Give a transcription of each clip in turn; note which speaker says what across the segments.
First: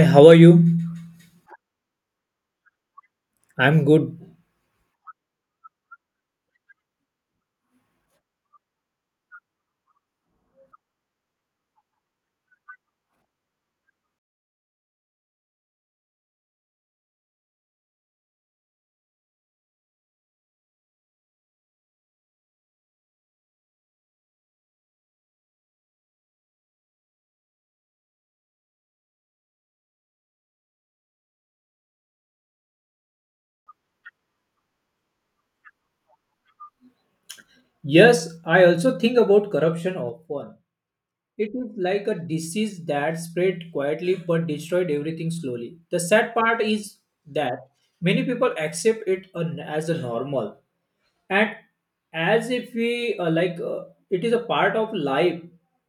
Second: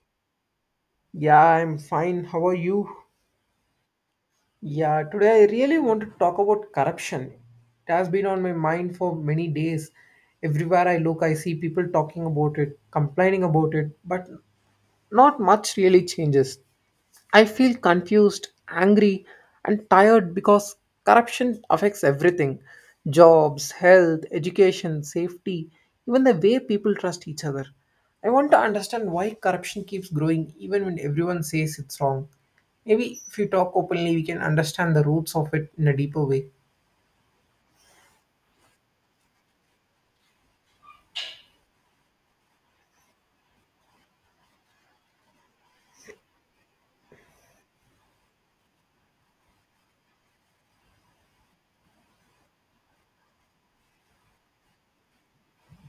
Speaker 1: Hey, how are you?
Speaker 2: Yeah, I'm fine. How are you?
Speaker 1: I'm good.
Speaker 2: Yeah, today I really want to talk about corruption. It has been on my mind for many days. Everywhere I look, I see people talking about it, complaining about it, but not much really changes. I feel confused, angry, and tired because corruption affects everything jobs, health, education, safety, even the way people trust each other. I want to understand why corruption keeps growing even when everyone says it's wrong. Maybe if we talk openly, we can understand the roots of it in a deeper way.
Speaker 1: Yes, I also think about corruption often. It is like a disease that spread quietly but destroyed everything slowly. The sad part is that many people accept it as a normal and as if we it is a part of life.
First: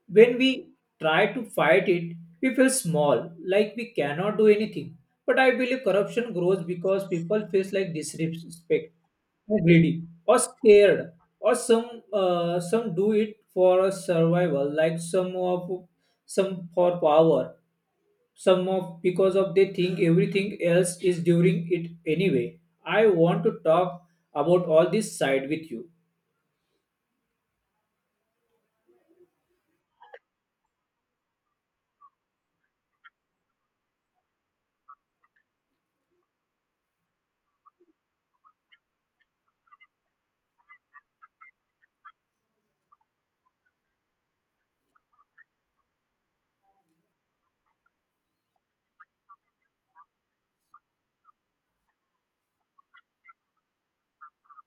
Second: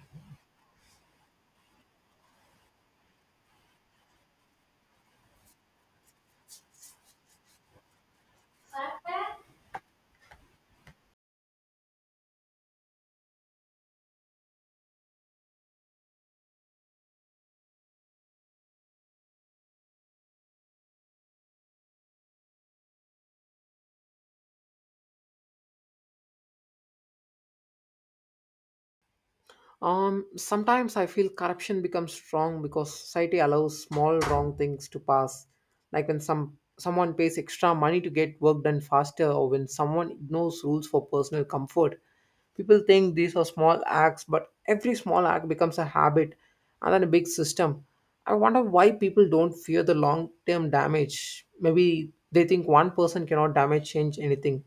Speaker 1: When we try to fight it, we feel small, like we cannot do anything. But I believe corruption grows because people feel like disrespect, or greedy or scared or some do it for a survival, like some of some for power, some of because of they think everything else is during it anyway. I want to talk about all this side with you.
Speaker 2: Sometimes I feel corruption becomes strong because society allows small wrong things to pass, like when someone pays extra money to get work done faster, or when someone ignores rules for personal comfort. People think these are small acts, but every small act becomes a habit and then a big system. I wonder why people don't fear the long term damage. Maybe they think one person cannot damage change anything.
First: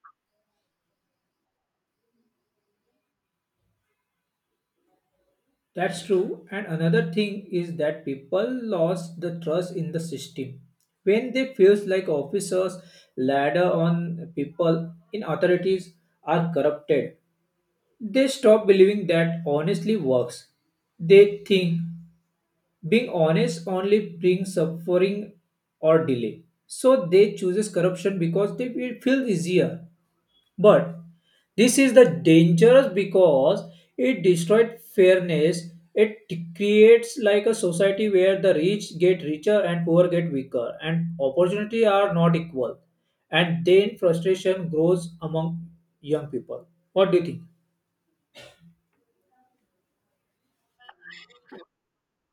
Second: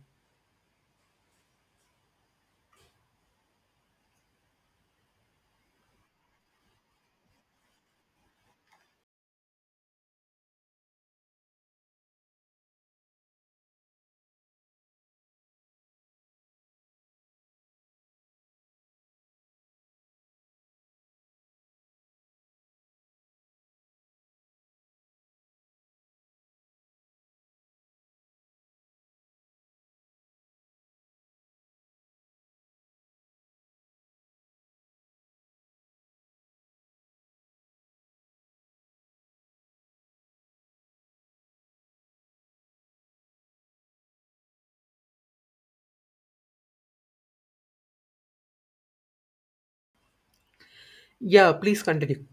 Speaker 1: That's true, and another thing is that people lost the trust in the system. When they feels like officers ladder on people in authorities are corrupted, they stop believing that honestly works. They think being honest only brings suffering or delay. So they chooses corruption because they will feel easier. But this is the dangerous because it destroyed fairness. It creates like a society where the rich get richer and poor get weaker and opportunity are not equal. And then frustration grows among young people. What do you think?
Speaker 2: Yeah, please continue.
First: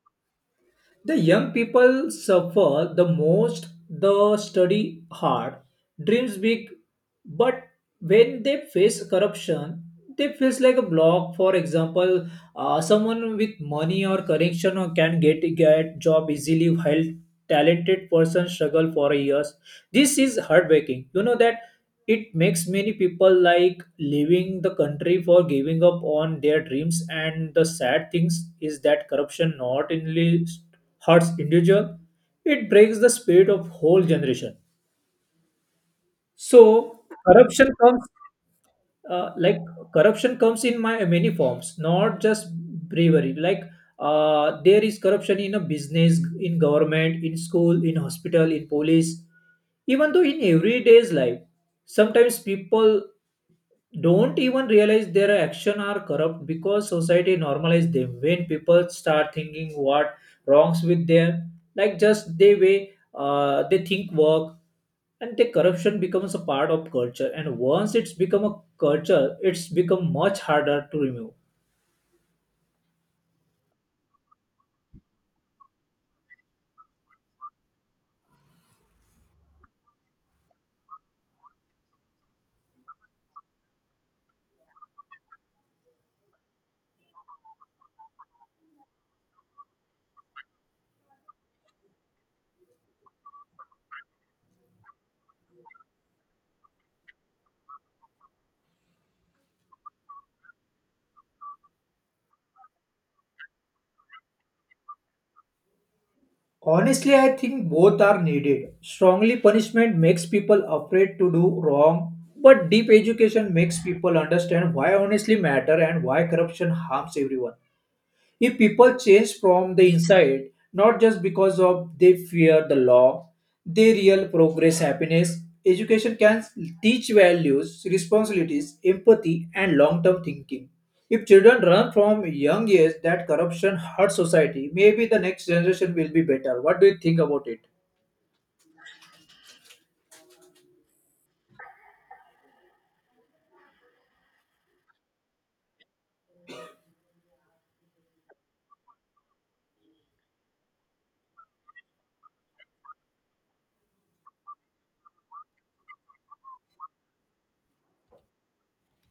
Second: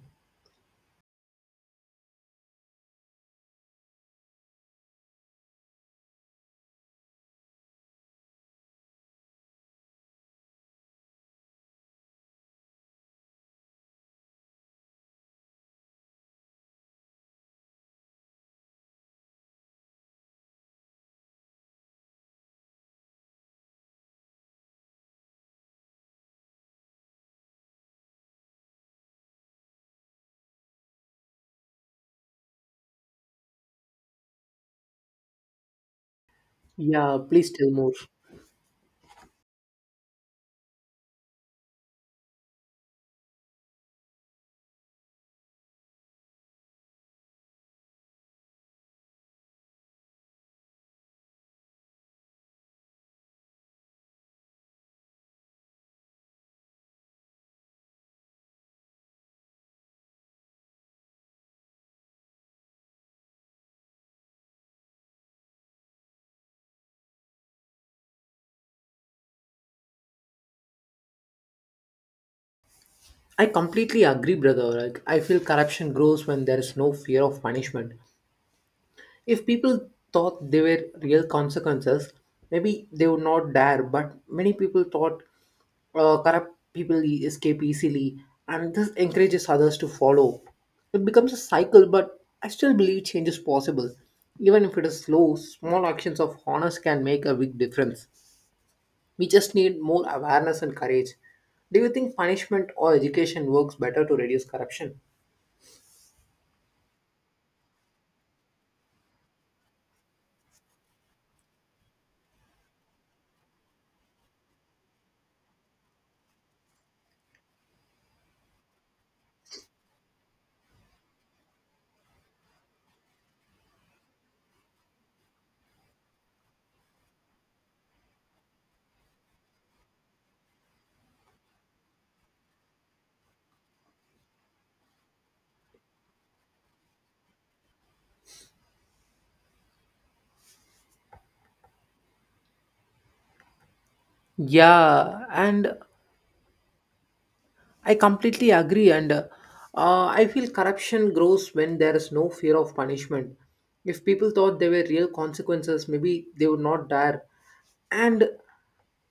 Speaker 1: The young people suffer the most, the study hard, dreams big, but when they face corruption, they face like a block. For example, someone with money or connection or can get job easily, while talented person struggle for years. This is heartbreaking. You know that it makes many people like leaving the country for giving up on their dreams, and the sad things is that corruption not only hurts individual, it breaks the spirit of whole generation. So
Speaker 2: Yeah, please
Speaker 1: corruption
Speaker 2: tell more.
Speaker 1: comes uh, like corruption comes in my many forms, not just bravery, like there is corruption in a business, in government, in school, in hospital, in police, even though in everyday's life. Sometimes people don't even realize their action are corrupt because society normalize them. When people start thinking what wrongs with them, like just they way they think work, and the corruption becomes a part of culture, and once it's become a culture, it's become much harder to remove.
Speaker 2: I completely agree, brother. Like, I feel corruption grows when there is no fear of punishment. If people thought there were real consequences, maybe they would not dare. But many people thought corrupt people escape easily, and this encourages others to follow. It becomes a cycle, but I still believe change is possible. Even if it is slow, small actions of honest can make a big difference. We just need more awareness and courage. Do you think punishment or education works better to reduce corruption?
Speaker 1: Honestly, I think both are needed. Strongly punishment makes people afraid to do wrong, but deep education makes people understand why honestly matter and why corruption harms everyone. If people change from the inside, not just because of they fear the law, they real progress, happiness. Education can teach values, responsibilities, empathy, and long-term thinking. If children learn from young age that corruption hurts society, maybe the next generation will be better. What do you think about it?
Speaker 2: Yeah, and I completely agree. And I feel corruption grows when there is no fear of punishment. If people thought there were real consequences, maybe they would not dare. And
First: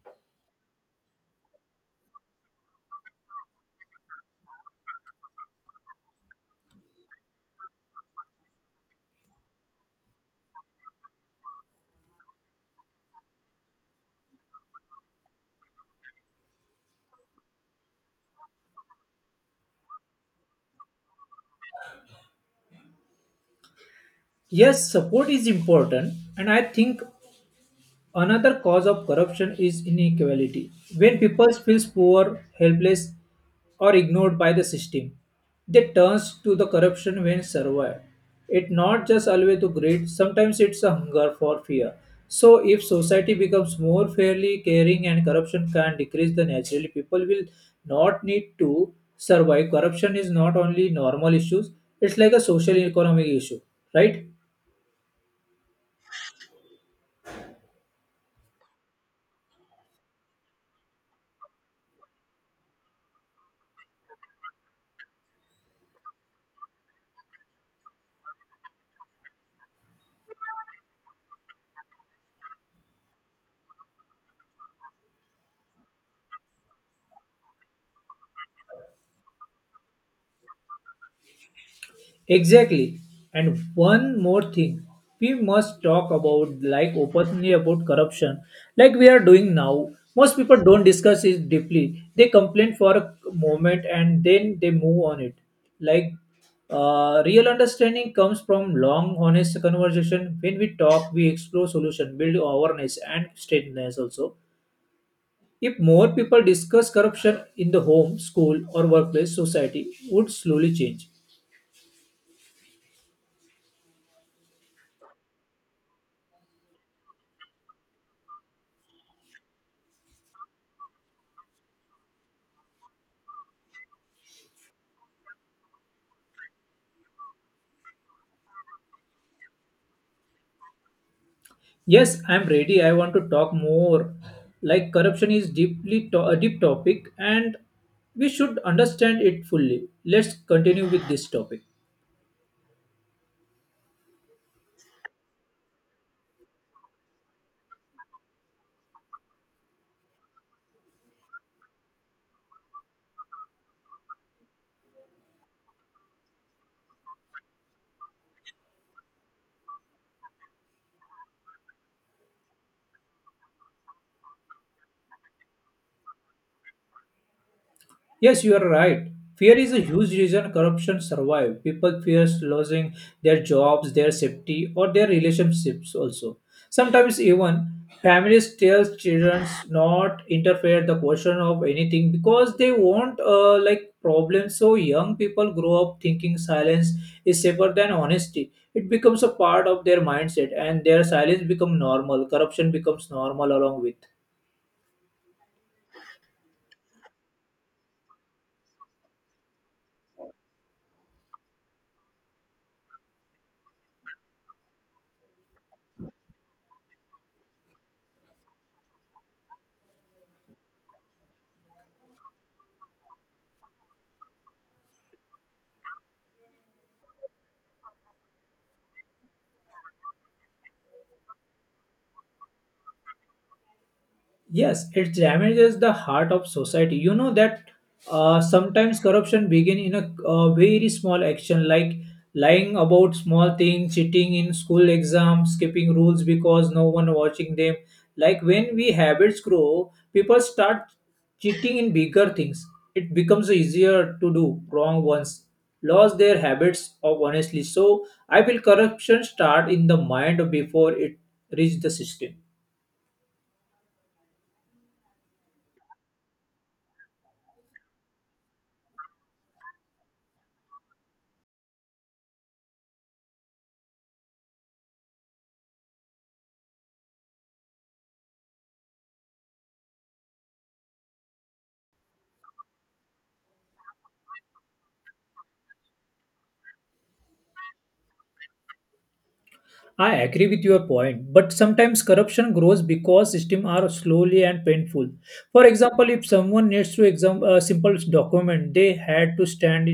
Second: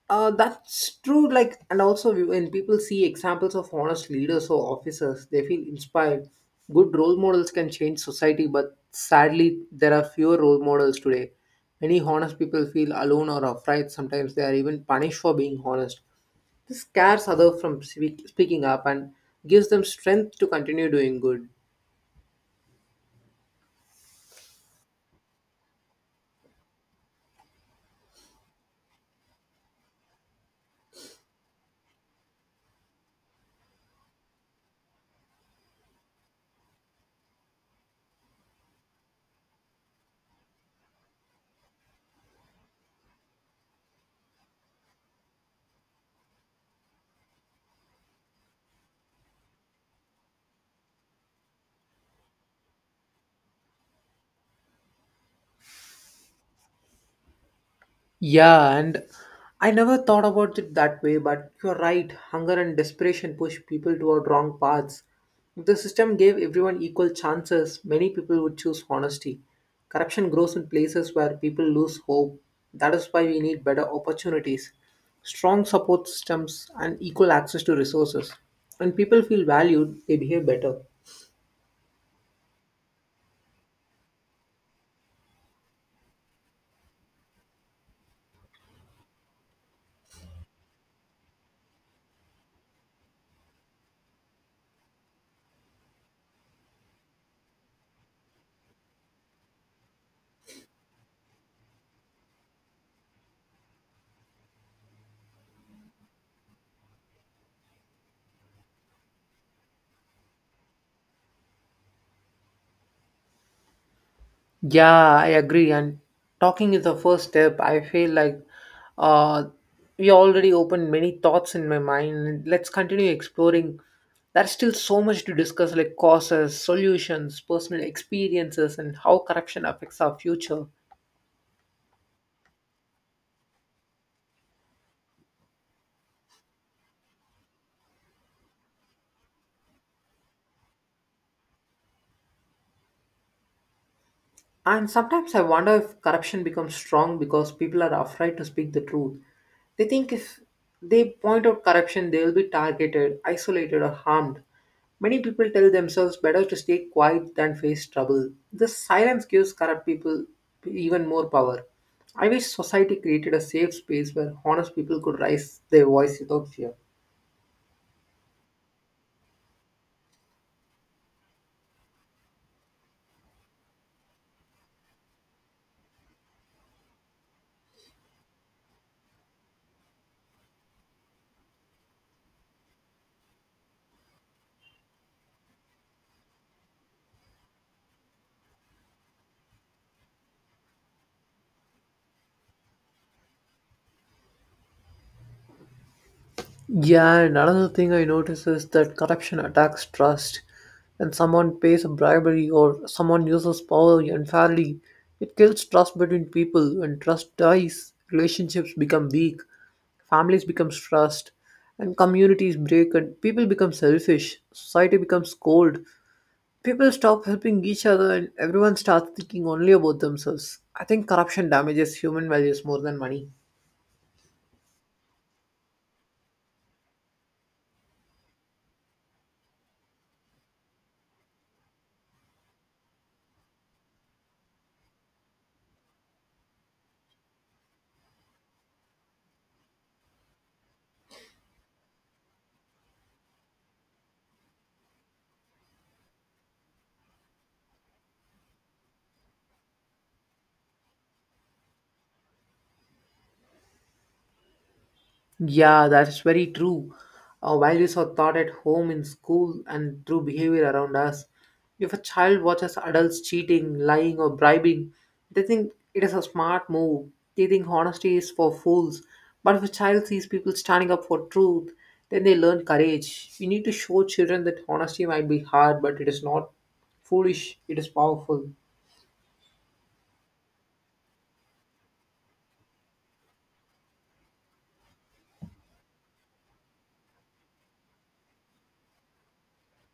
Speaker 2: That's true. Like, and also when people see examples of honest leaders or officers, they feel inspired. Good role models can change society, but sadly, there are fewer role models today. Many honest people feel alone or afraid. Sometimes they are even punished for being honest. This scares others from speaking up and gives them strength to continue doing good.
Speaker 1: Yes, support is important, and I think another cause of corruption is inequality. When people feel poor, helpless, or ignored by the system, they turn to the corruption when survive. It's not just always to greed, sometimes it's a hunger for fear. So if society becomes more fairly caring and corruption can decrease, then naturally people will not need to survive. Corruption is not only normal issues, it's like a social economic issue, right?
Speaker 2: Yeah, and I never thought about it that way, but you're right. Hunger and desperation push people toward wrong paths. If the system gave everyone equal chances, many people would choose honesty. Corruption grows in places where people lose hope. That is why we need better opportunities, strong support systems, and equal access to resources. When people feel valued, they behave better.
Speaker 1: Exactly. And one more thing, we must talk about like openly about corruption, like we are doing now. Most people don't discuss it deeply. They complain for a moment and then they move on it. Like real understanding comes from long, honest conversation. When we talk, we explore solution, build awareness and steadiness also. If more people discuss corruption in the home, school, or workplace, society would slowly change.
Speaker 2: Yeah, I agree. And talking is the first step. I feel like uh, we already opened many thoughts in my mind. Let's continue exploring. There's still so much to discuss, like causes, solutions, personal experiences, and how corruption affects our future.
Speaker 1: Yes, I'm ready. I want to talk more. Like corruption is deeply a deep topic, and we should understand it fully. Let's continue with this topic.
Speaker 2: And sometimes I wonder if corruption becomes strong because people are afraid to speak the truth. They think if they point out corruption, they will be targeted, isolated, or harmed. Many people tell themselves better to stay quiet than face trouble. This silence gives corrupt people even more power. I wish society created a safe space where honest people could raise their voice without fear.
Speaker 1: Yes, you are right. Fear is a huge reason corruption survives. People fear losing their jobs, their safety, or their relationships also. Sometimes even families tell children not interfere the question of anything because they want like problems. So young people grow up thinking silence is safer than honesty. It becomes a part of their mindset and their silence becomes normal. Corruption becomes normal along with.
Speaker 2: Yeah, and another thing I notice is that corruption attacks trust. When someone pays a bribery or someone uses power unfairly, it kills trust between people. When trust dies, relationships become weak, families become stressed, and communities break, and people become selfish. Society becomes cold. People stop helping each other, and everyone starts thinking only about themselves. I think corruption damages human values more than money.
Speaker 1: Yes, it damages the heart of society. You know that sometimes corruption begin in a, very small action, like lying about small things, cheating in school exams, skipping rules because no one watching them. Like when we habits grow, people start cheating in bigger things. It becomes easier to do wrong ones, lost their habits of honestly. So I feel corruption start in the mind before it reach the system.
Speaker 2: Yeah, that's very true. Our values are taught at home, in school, and through behavior around us. If a child watches adults cheating, lying, or bribing, they think it is a smart move. They think honesty is for fools. But if a child sees people standing up for truth, then they learn courage. We need to show children that honesty might be hard, but it is not foolish, it is powerful.
Speaker 1: I agree with your point, but sometimes corruption grows because systems are slowly and painful. For example, if someone needs to exam a simple document, they had to stand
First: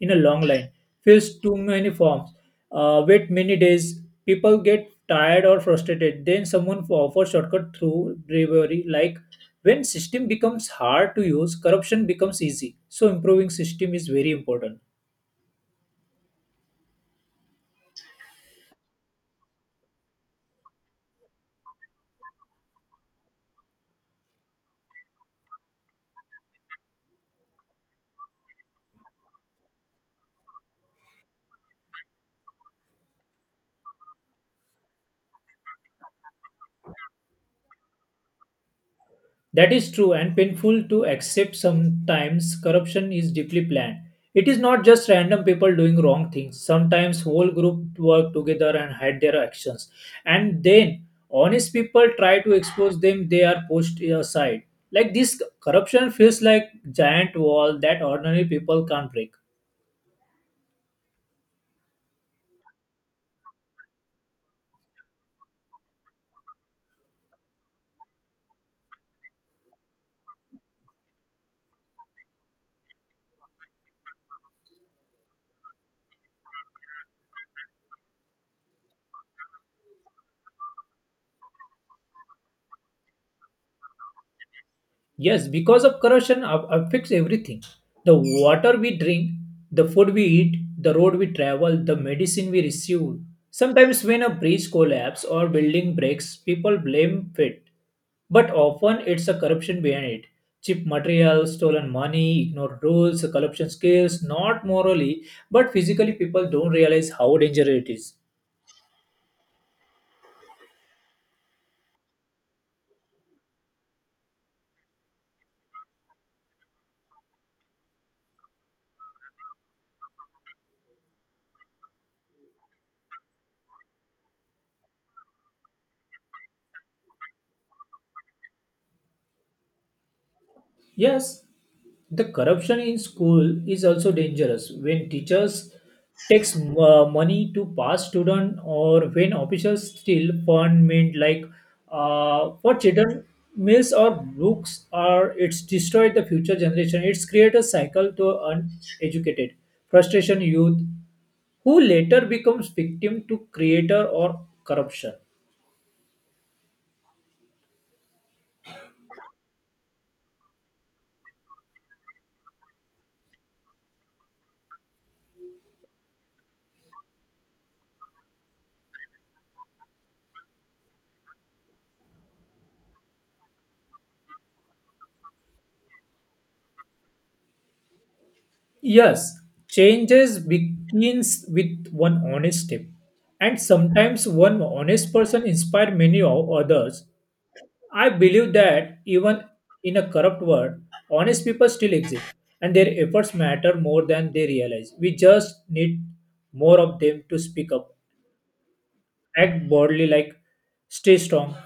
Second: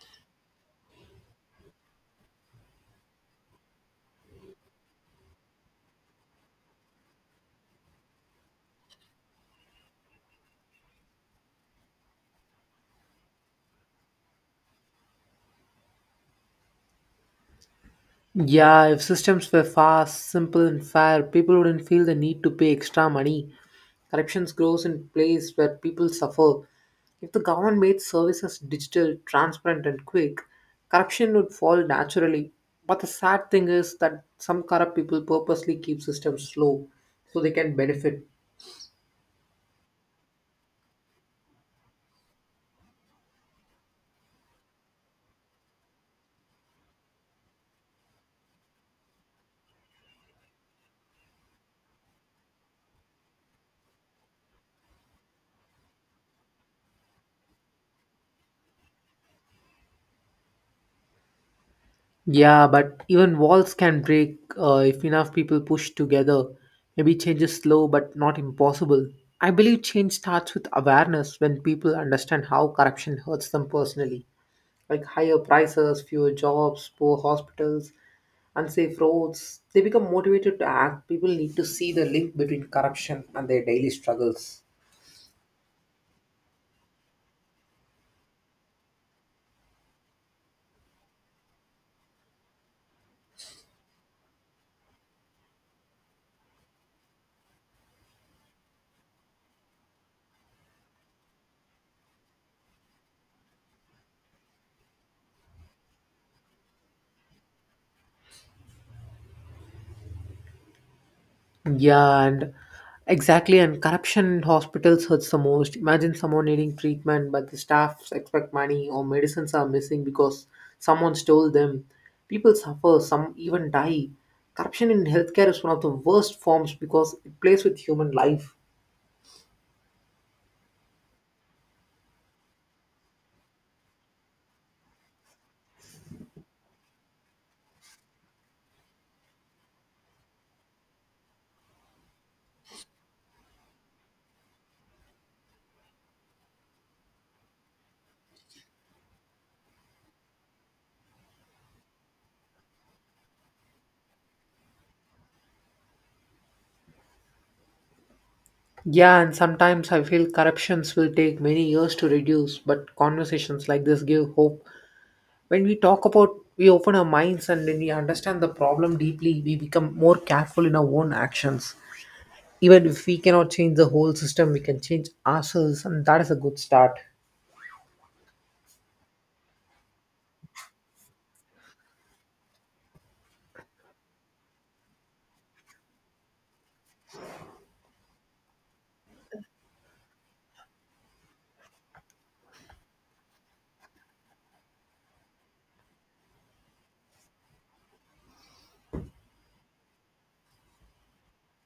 Speaker 1: in a long line, fill too many forms, wait many days. People get tired or frustrated. Then someone offers shortcut through bravery. Like when system becomes hard to use, corruption becomes easy. So improving system is very important.
Speaker 2: Yeah, if systems were fast, simple, and fair, people wouldn't feel the need to pay extra money. Corruption grows in places where people suffer. If the government made services digital, transparent, and quick, corruption would fall naturally. But the sad thing is that some corrupt people purposely keep systems slow so they can benefit.
Speaker 1: That is true and painful to accept. Sometimes corruption is deeply planned. It is not just random people doing wrong things. Sometimes whole group work together and hide their actions. And then honest people try to expose them, they are pushed aside. Like this corruption feels like giant wall that ordinary people can't break.
Speaker 2: Yeah, but even walls can break if enough people push together. Maybe change is slow but not impossible. I believe change starts with awareness when people understand how corruption hurts them personally, like higher prices, fewer jobs, poor hospitals, unsafe roads. They become motivated to act. People need to see the link between corruption and their daily struggles.
Speaker 1: Yes, because of corrosion affects everything. The water we drink, the food we eat, the road we travel, the medicine we receive. Sometimes when a bridge collapses or building breaks, people blame it. But often it's a corruption behind it. Cheap materials, stolen money, ignored rules, corruption skills, not morally, but physically people don't realize how dangerous it is.
Speaker 2: Yeah, and exactly. And corruption in hospitals hurts the most. Imagine someone needing treatment, but the staffs expect money or medicines are missing because someone stole them. People suffer, some even die. Corruption in healthcare is one of the worst forms because it plays with human life.
Speaker 1: Yes, the corruption in school is also dangerous when teachers takes money to pass student, or when officials steal fund mint like for children meals or books, or it's destroyed the future generation. It's create a cycle to uneducated frustration youth who later becomes victim to creator or corruption.
Speaker 2: Yeah, and sometimes I feel corruptions will take many years to reduce, but conversations like this give hope. When we talk about we open our minds, and when we understand the problem deeply we become more careful in our own actions. Even if we cannot change the whole system we can change ourselves, and that is a good start.
Speaker 1: Yes, changes begins with one honest step, and sometimes one honest person inspire many others. I believe that even in a corrupt world, honest people still exist, and their efforts matter more than they realize. We just need more of them to speak up, act boldly, like stay strong.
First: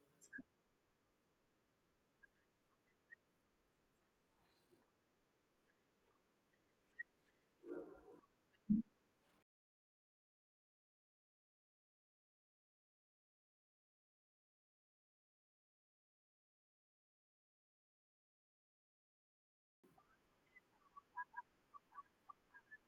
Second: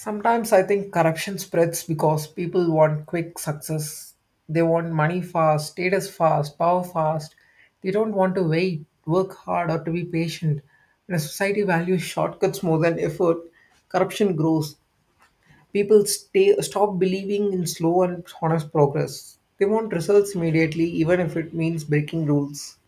Speaker 2: Sometimes I think corruption spreads because people want quick success. They want money fast, status fast, power fast. They don't want to wait, work hard, or to be patient. When a society values shortcuts more than effort, corruption grows. People stop believing in slow and honest progress. They want results immediately, even if it means breaking rules.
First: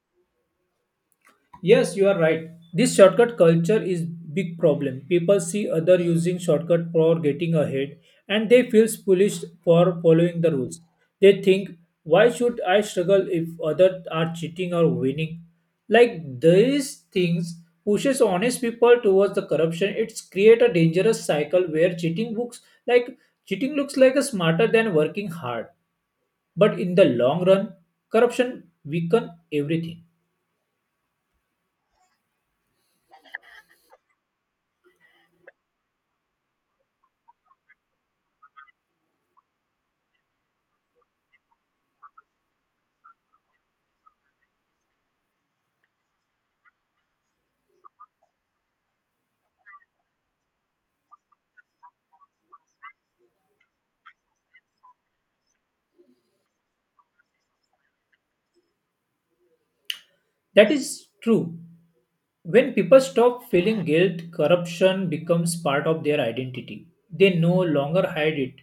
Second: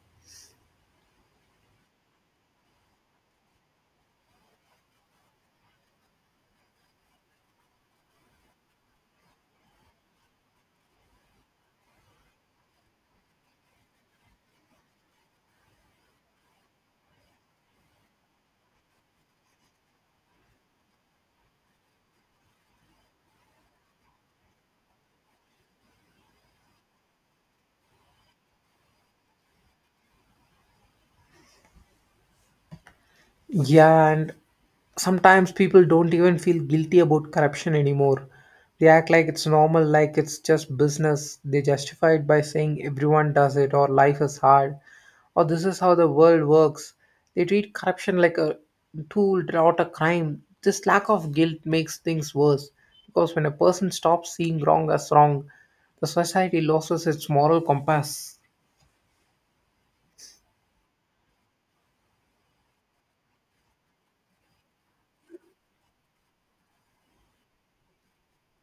Speaker 1: Yes, you are right. This shortcut culture is big problem. People see other using shortcut for getting ahead and they feel foolish for following the rules. They think, why should I struggle if others are cheating or winning? Like these things pushes honest people towards the corruption. It's create a dangerous cycle where like cheating looks like a smarter than working hard. But in the long run, corruption weaken everything.
Speaker 2: Yeah, and sometimes people don't even feel guilty about corruption anymore. They act like it's normal, like it's just business. They justify it by saying everyone does it, or life is hard, or this is how the world works. They treat corruption like a tool, not a crime. This lack of guilt makes things worse because when a person stops seeing wrong as wrong, the society loses its moral compass.
Speaker 1: That is true. When people stop feeling guilt, corruption becomes part of their identity. They no longer hide it,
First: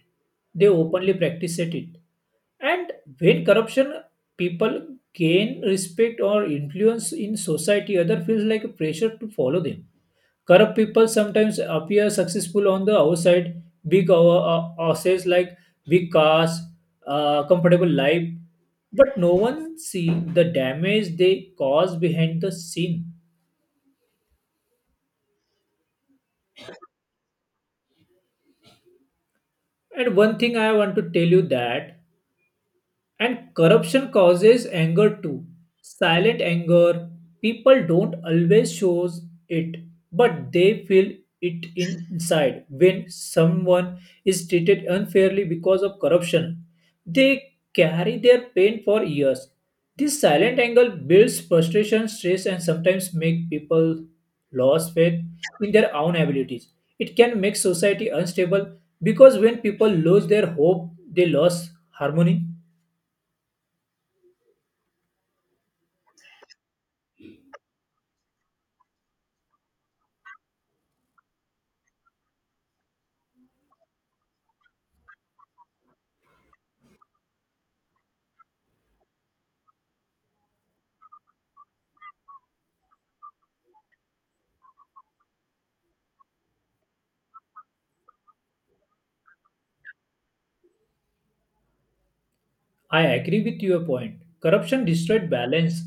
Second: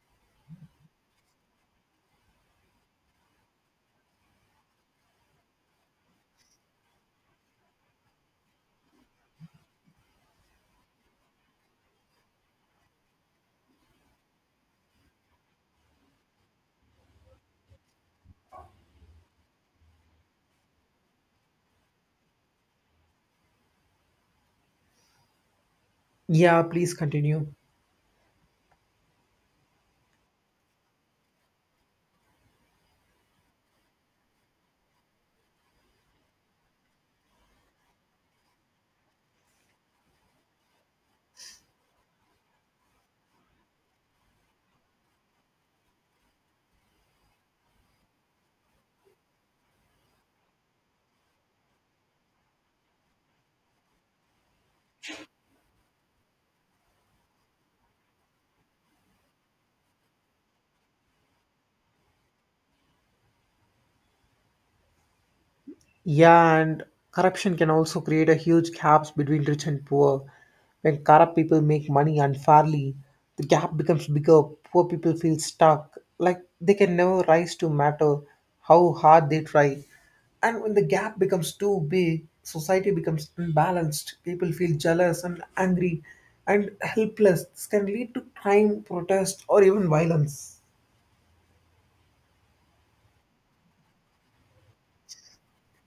Speaker 1: they openly practice it. And when corruption, people gain respect or influence in society, other feels like a pressure to follow them. Corrupt people sometimes appear successful on the outside, big assets like big cars, comfortable life, but no one see the damage they cause behind the scene.
Speaker 2: Yeah, please continue.
Speaker 1: And one thing I want to tell you that and corruption causes anger too. Silent anger. People don't always show it, but they feel it inside. When someone is treated unfairly because of corruption, they carry their pain for years. This silent anger builds frustration, stress, and sometimes make people lose faith in their own abilities. It can make society unstable because when people lose their hope, they lose harmony.
Speaker 2: Yeah, and corruption can also create a huge gaps between rich and poor. When corrupt people make money unfairly, the gap becomes bigger. Poor people feel stuck, like they can never rise to matter how hard they try. And when the gap becomes too big, society becomes unbalanced. People feel jealous and angry and helpless. This can lead to crime, protest, or even violence.
Speaker 1: I agree with your point. Corruption destroyed balance,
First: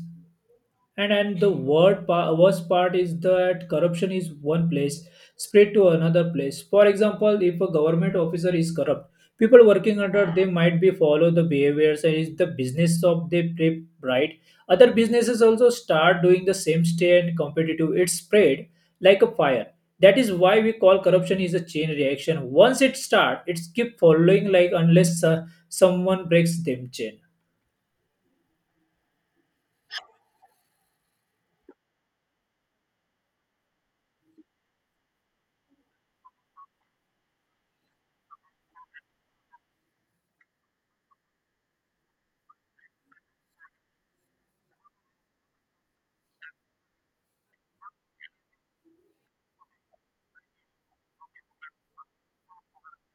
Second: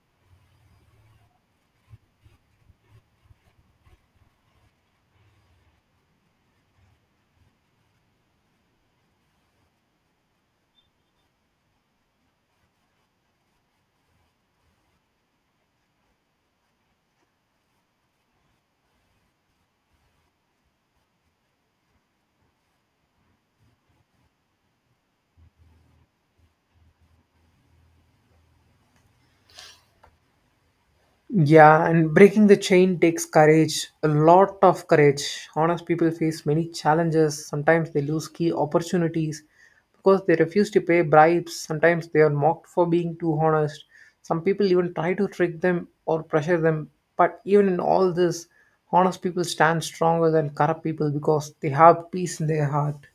Speaker 1: and the word worst part is that corruption is one place spread to another place. For example, if a government officer is corrupt, people working under them might be follow the behaviors and is the business of they prep, right. Other businesses also start doing the same stay and competitive. It's spread like a fire. That is why we call corruption is a chain reaction. Once it start, it keep following like unless someone breaks them chain.
Speaker 2: Yeah, and breaking the chain takes courage, a lot of courage. Honest people face many challenges. Sometimes they lose key opportunities because they refuse to pay bribes. Sometimes they are mocked for being too honest. Some people even try to trick them or pressure them. But even in all this, honest people stand stronger than corrupt people because they have peace in their heart.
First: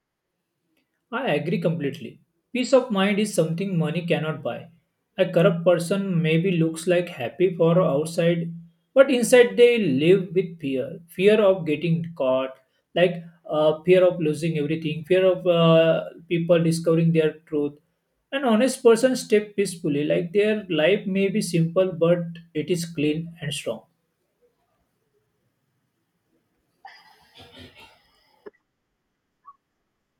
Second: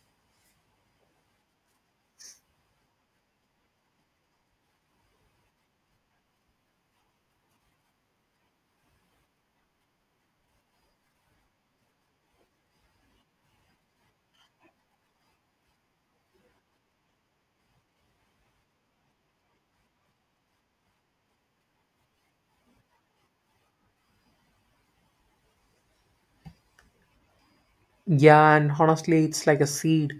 Speaker 1: I agree completely. Peace of mind is something money cannot buy. A corrupt person maybe looks like happy for outside, but inside they live with fear. Fear of getting caught, like fear of losing everything, fear of people discovering their truth. An honest person step peacefully, like their life may be simple, but it is clean and strong.
Speaker 2: Yeah, and honestly, it's like a seed.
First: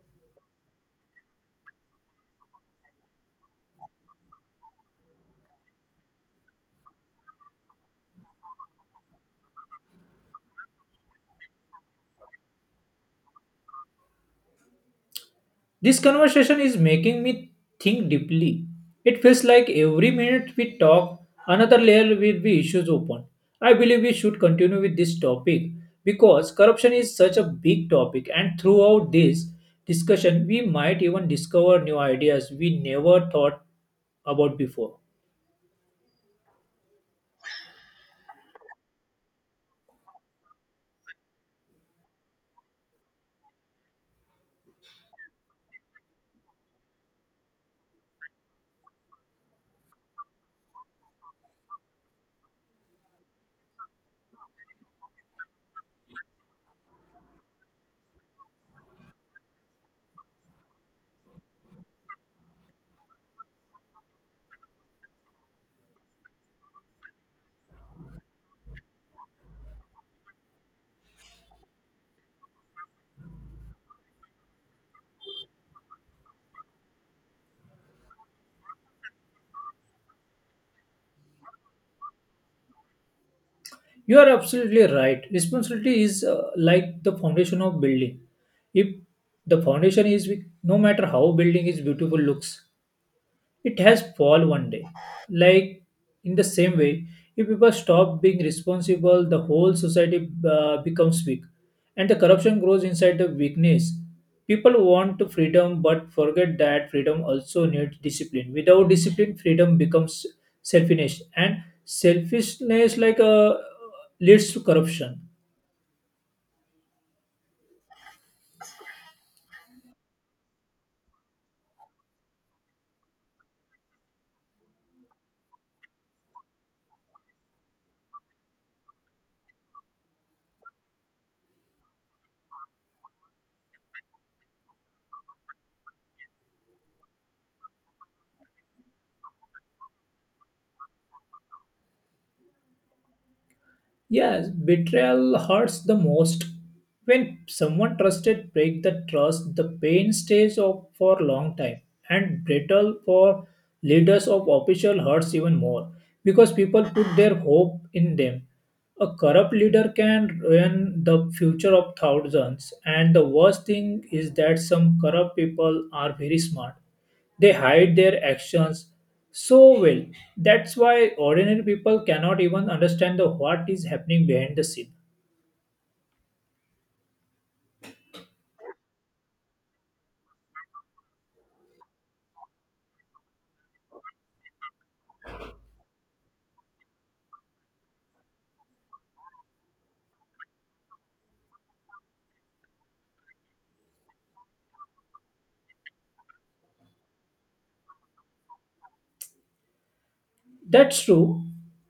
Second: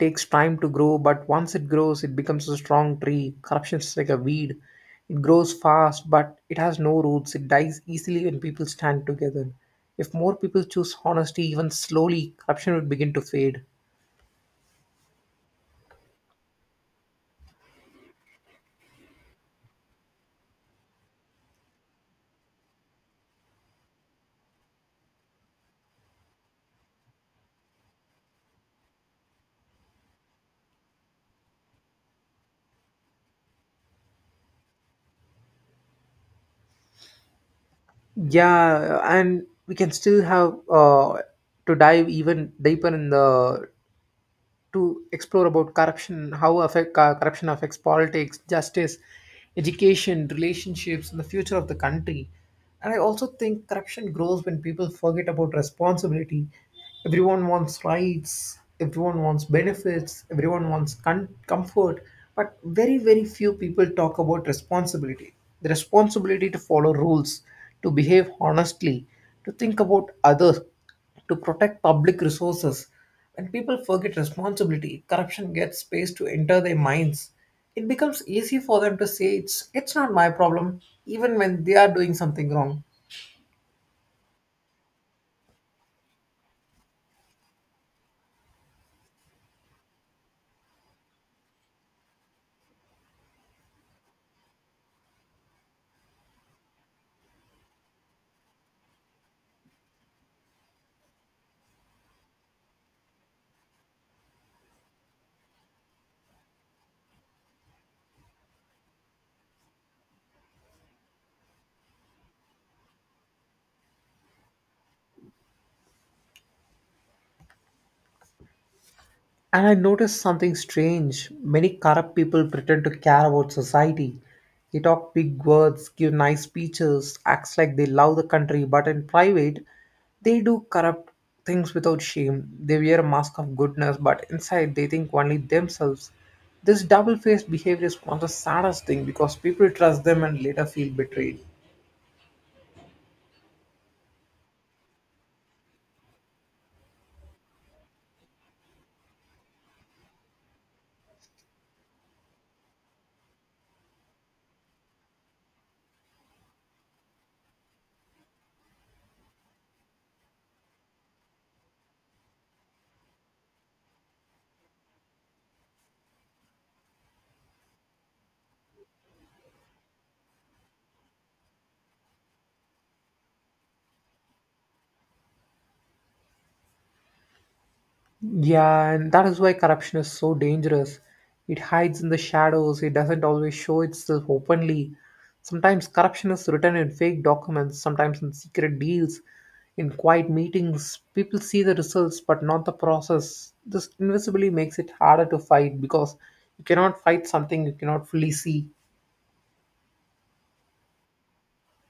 Speaker 2: Takes time to grow, but once it grows, it becomes a strong tree. Corruption is like a weed. It grows fast, but it has no roots. It dies easily when people stand together. If more people choose honesty, even slowly, corruption would begin to fade.
Speaker 1: This conversation is making me think deeply. It feels like every minute we talk, another layer will be issues open. I believe we should continue with this topic because corruption is such a big topic, and throughout this discussion, we might even discover new ideas we never thought about before.
Speaker 2: Yeah, and we can still have to dive even deeper in the to explore about corruption, how affect, corruption affects politics, justice, education, relationships, and the future of the country. And I also think corruption grows when people forget about responsibility. Everyone wants rights, everyone wants benefits, everyone wants comfort, but very, very few people talk about responsibility. The responsibility to follow rules, to behave honestly, to think about others to protect public resources. When people forget responsibility, corruption gets space to enter their minds. It becomes easy for them to say it's not my problem, even when they are doing something wrong.
Speaker 1: You are absolutely right. Responsibility is like the foundation of building. If the foundation is weak, no matter how building is beautiful looks, it has fall one day. Like in the same way, if people stop being responsible, the whole society becomes weak, and the corruption grows inside the weakness. People want to freedom, but forget that freedom also needs discipline. Without discipline, freedom becomes selfishness, and selfishness leads to corruption.
Speaker 2: And I noticed something strange. Many corrupt people pretend to care about society. They talk big words, give nice speeches, acts like they love the country, but in private, they do corrupt things without shame. They wear a mask of goodness, but inside they think only themselves. This double faced behavior is one of the saddest things because people trust them and later feel betrayed.
Speaker 1: Yes, betrayal hurts the most. When someone trusted break the trust, the pain stays up for a long time. And betrayal for leaders of official hurts even more because people put their hope in them. A corrupt leader can ruin the future of thousands, and the worst thing is that some corrupt people are very smart. They hide their actions so well. That's why ordinary people cannot even understand the what is happening behind the scene.
Speaker 2: Yeah, and that is why corruption is so dangerous. It hides in the shadows, it doesn't always show itself openly. Sometimes corruption is written in fake documents, sometimes in secret deals, in quiet meetings. People see the results but not the process. This invisibly makes it harder to fight because you cannot fight something you cannot fully see.
Speaker 1: That's true.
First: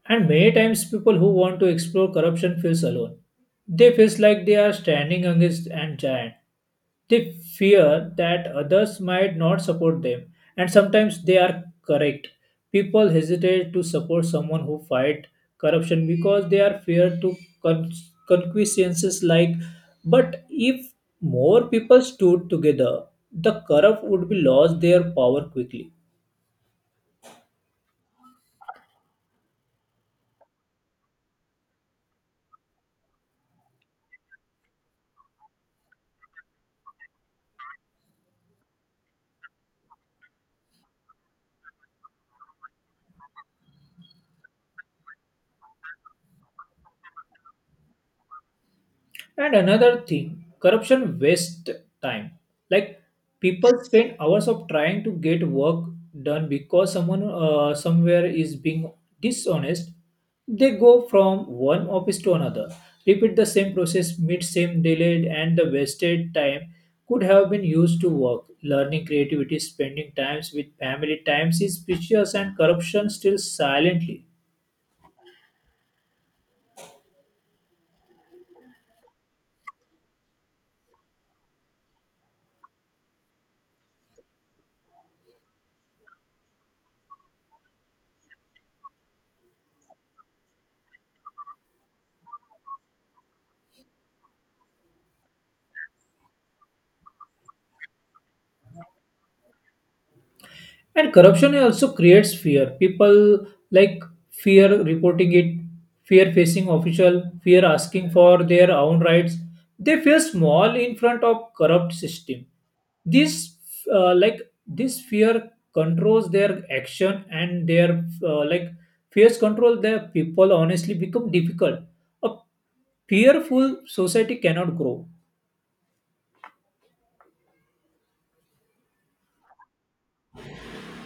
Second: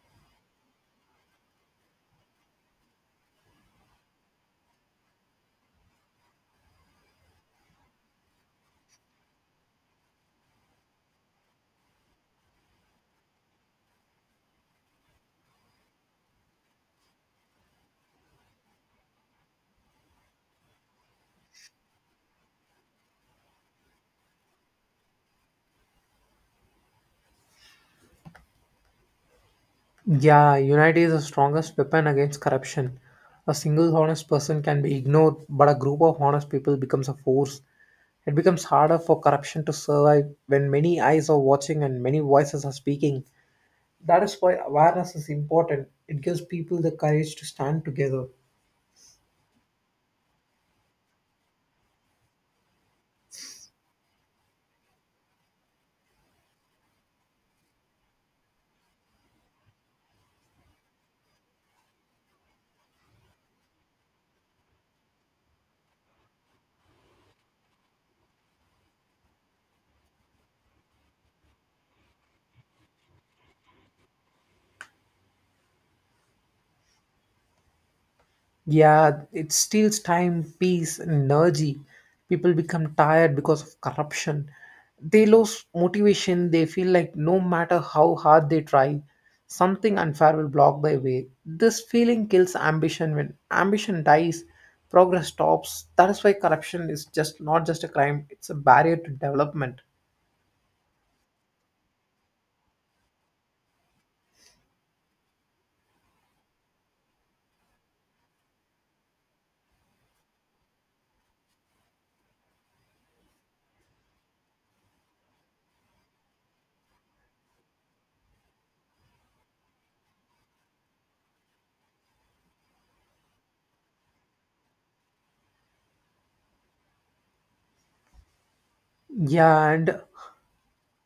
Speaker 1: And many times people who want to explore corruption feels alone. They feels like they are standing against a giant. They fear that others might not support them, and sometimes they are correct. People hesitate to support someone who fight corruption because they are feared to con- consequences like but if more people stood together the corrupt would be lost their power quickly.
Speaker 2: Yeah, unity is the strongest weapon against corruption. A single honest person can be ignored, but a group of honest people becomes a force. It becomes harder for corruption to survive when many eyes are watching and many voices are speaking. That is why awareness is important. It gives people the courage to stand together.
Speaker 1: And another thing, corruption wastes time. Like people spend hours of trying to get work done because someone somewhere is being dishonest. They go from one office to another, repeat the same process, meet same delayed, and the wasted time could have been used to work, learning, creativity, spending times with family. Times is precious, and corruption still silently.
Speaker 2: Yeah, it steals time, peace, and energy. People become tired because of corruption. They lose motivation. They feel like no matter how hard they try, something unfair will block their way. This feeling kills ambition. When ambition dies, progress stops. That is why corruption is just not just a crime, it's a barrier to development.
Speaker 1: And corruption also creates fear. People like fear reporting it, fear facing official, fear asking for their own rights. They feel small in front of corrupt system. This uh, like this fear controls their action and their fears control their people honestly become difficult. A fearful society cannot grow.
Speaker 2: Yeah, and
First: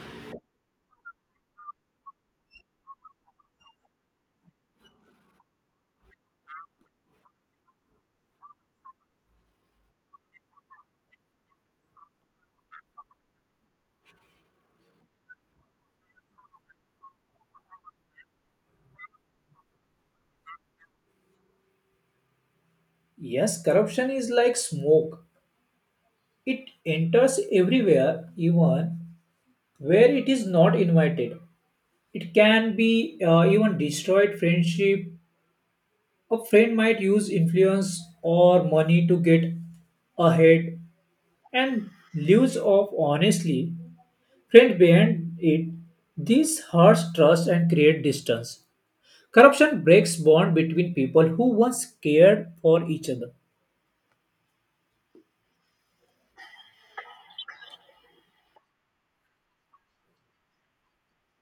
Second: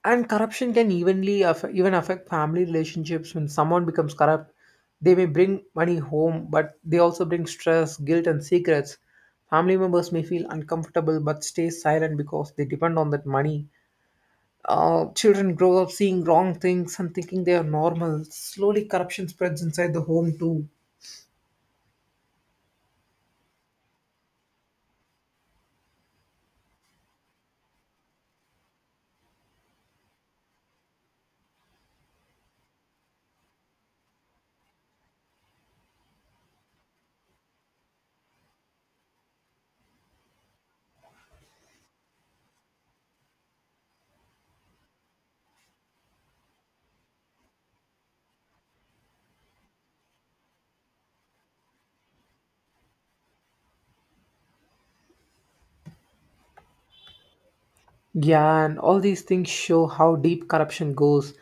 Speaker 2: and corruption can evenly affect, even affect family relationships when someone becomes corrupt. They may bring money home but they also bring stress, guilt, and secrets. Family members may feel uncomfortable but stay silent because they depend on that money. Children grow up seeing wrong things and thinking they are normal. Slowly corruption spreads inside the home too.
Speaker 1: Yes, corruption is like smoke. It enters everywhere, even where it is not invited. It can be even destroyed friendship. A friend might use influence or money to get ahead and lives off honestly. Friend behind it, this hurts trust and create distance. Corruption breaks bond between people who once cared for each other.
Speaker 2: Yeah, and all these things show how deep corruption goes.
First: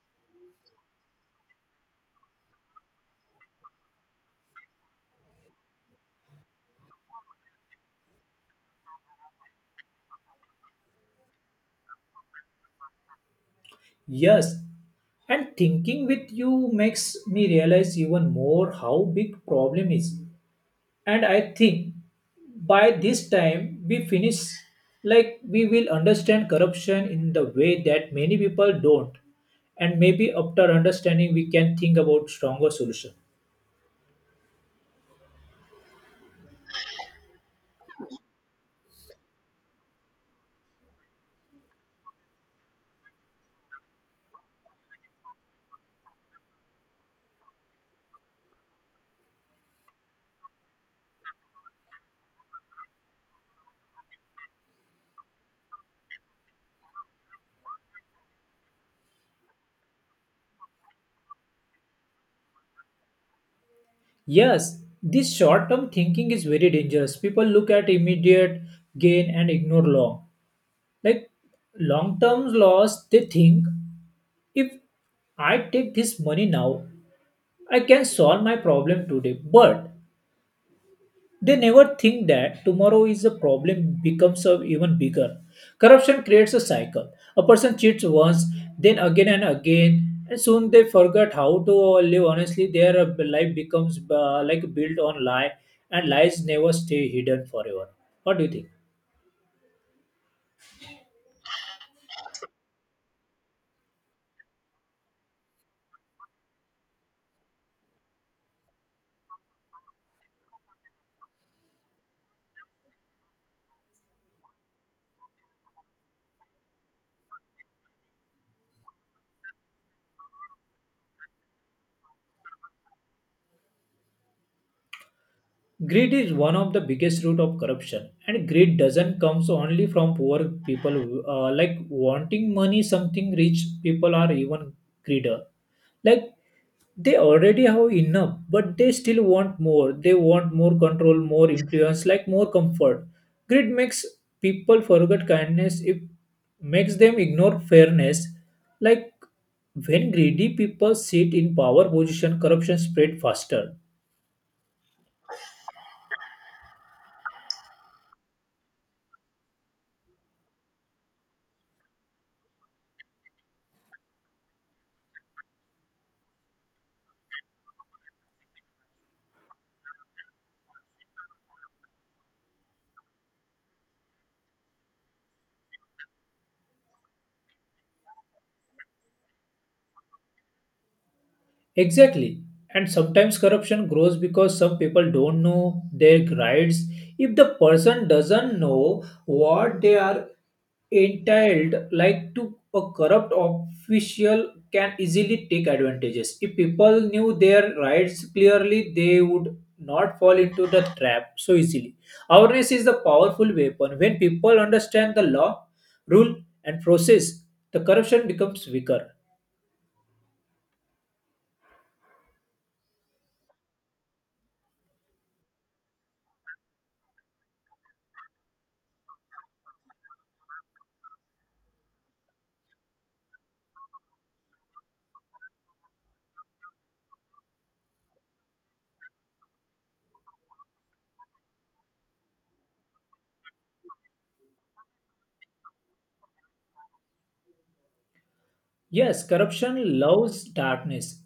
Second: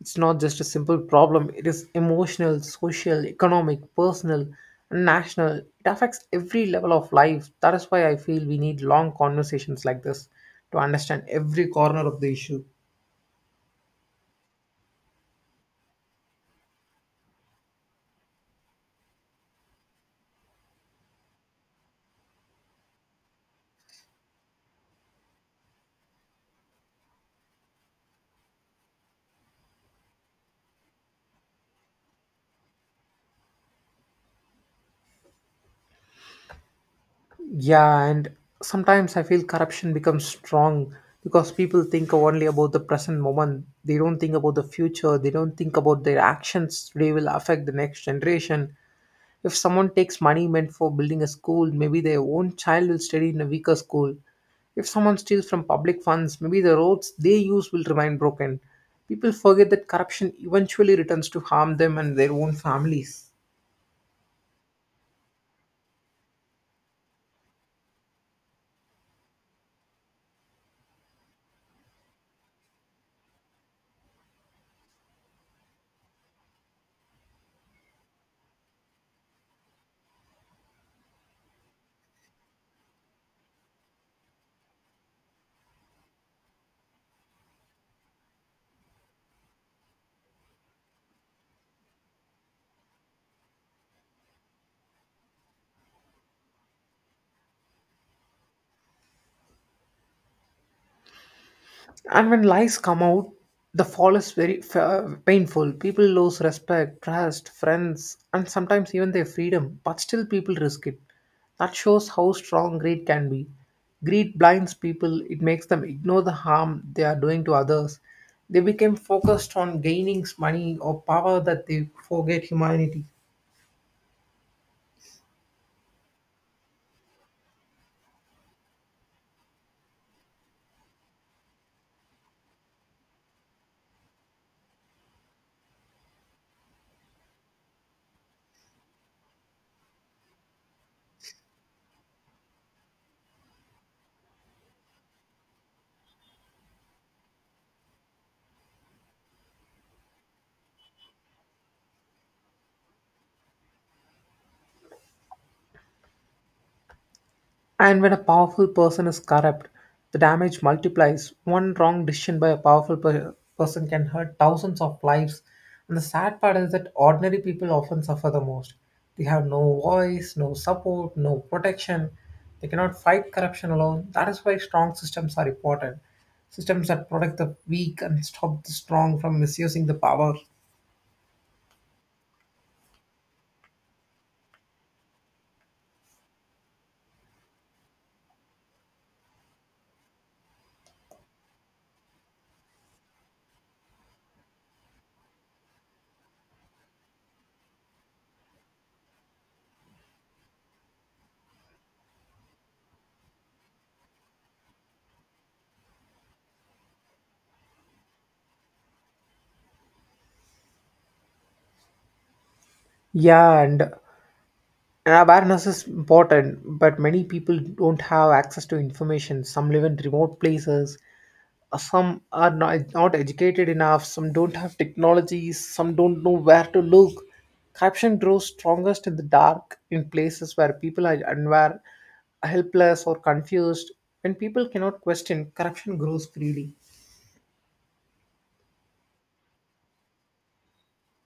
Speaker 2: It's not just a simple problem, it is emotional, social, economic, personal, and national. It affects every level of life. That is why I feel we need long conversations like this to understand every corner of the issue.
Speaker 1: Yes, and thinking with you makes me realize even more how big problem is. And I think by this time we finish, like we will understand corruption in the way that many people don't, and maybe after understanding we can think about stronger solution.
Speaker 2: Yeah, and sometimes I feel corruption becomes strong because people think only about the present moment. They don't think about the future. They don't think about their actions. They will affect the next generation. If someone takes money meant for building a school, maybe their own child will study in a weaker school. If someone steals from public funds, maybe the roads they use will remain broken. People forget that corruption eventually returns to harm them and their own families.
Speaker 1: Yes, this short term thinking is very dangerous. People look at immediate gain and ignore like long term loss. They think if I take this money now, I can solve my problem today, but they never think that tomorrow is a problem becomes a even bigger. Corruption creates a cycle. A person cheats once, then again and again, and soon they forget how to live honestly. Their life becomes built on lie, and lies never stay hidden forever. What do you think?
Speaker 2: And when lies come out, the fall is very painful. People lose respect, trust, friends, and sometimes even their freedom, but still people risk it. That shows how strong greed can be. Greed blinds people, it makes them ignore the harm they are doing to others. They become focused on gaining money or power that they forget humanity.
Speaker 1: Greed is one of the biggest root of corruption, and greed doesn't comes only from poor people. Wanting money, something rich people are even greedy. Like they already have enough, but they still want more. They want more control, more influence, like more comfort. Greed makes people forget kindness. It makes them ignore fairness, like when greedy people sit in power position, corruption spread faster.
Speaker 2: And when a powerful person is corrupt, the damage multiplies. One wrong decision by a powerful person can hurt thousands of lives. And the sad part is that ordinary people often suffer the most. They have no voice, no support, no protection. They cannot fight corruption alone. That is why strong systems are important. Systems that protect the weak and stop the strong from misusing the power.
Speaker 1: Exactly. And sometimes corruption grows because some people don't know their rights. If the person doesn't know what they are entitled, like to a corrupt official can easily take advantages. If people knew their rights clearly, they would not fall into the trap so easily. Awareness is the powerful weapon. When people understand the law, rule, and process, the corruption becomes weaker.
Speaker 2: Yeah, and awareness is important, but many people don't have access to information. Some live in remote places, some are not educated enough, some don't have technologies, some don't know where to look. Corruption grows strongest in the dark, in places where people are unaware, helpless, or confused. When people cannot question, corruption grows freely.
Speaker 1: Yes, corruption loves darkness.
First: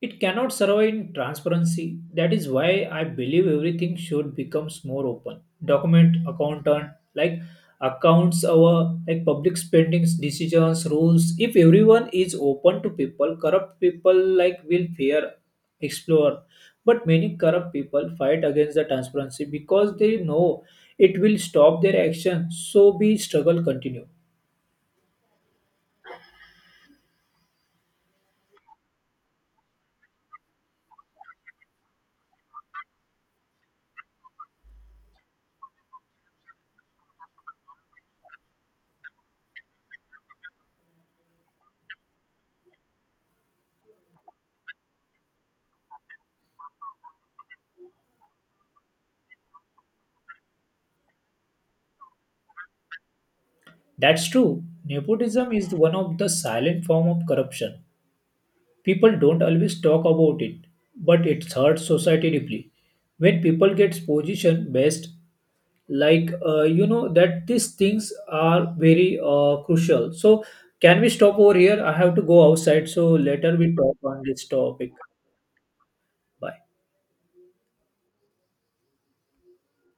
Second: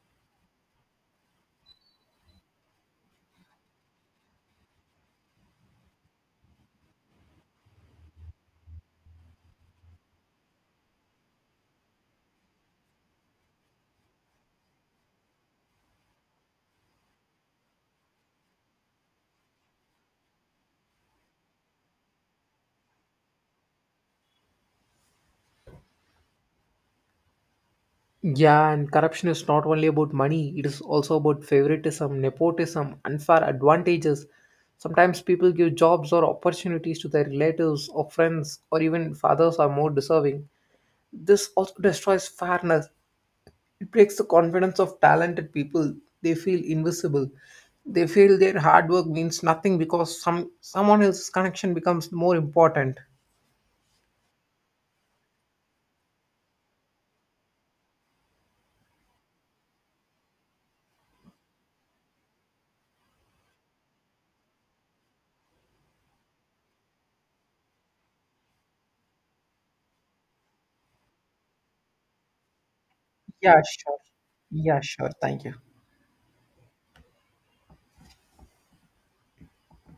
Speaker 1: It cannot survive in transparency. That is why I believe everything should become more open. Document, accountant, like accounts, our like public spendings, decisions, rules. If everyone is open to people, corrupt people like will fear explore. But many corrupt people fight against the transparency because they know it will stop their action. So be struggle continue.
Speaker 2: Yeah, and corruption is not only about money, it is also about favoritism, nepotism, unfair advantages. Sometimes people give jobs or opportunities to their relatives or friends, or even if others are more deserving. This also destroys fairness. It breaks the confidence of talented people. They feel invisible. They feel their hard work means nothing because someone else's connection becomes more important.
Speaker 1: That's true. Nepotism is one of the silent form of corruption. People don't always talk about it, but it hurts society deeply. When people get position based, like you know that these things are very crucial. So can we stop over here? I have to go outside. So later
Speaker 2: Yeah,
Speaker 1: we talk
Speaker 2: sure.
Speaker 1: on this
Speaker 2: Yeah,
Speaker 1: topic.
Speaker 2: sure. Thank you.
Speaker 1: Bye.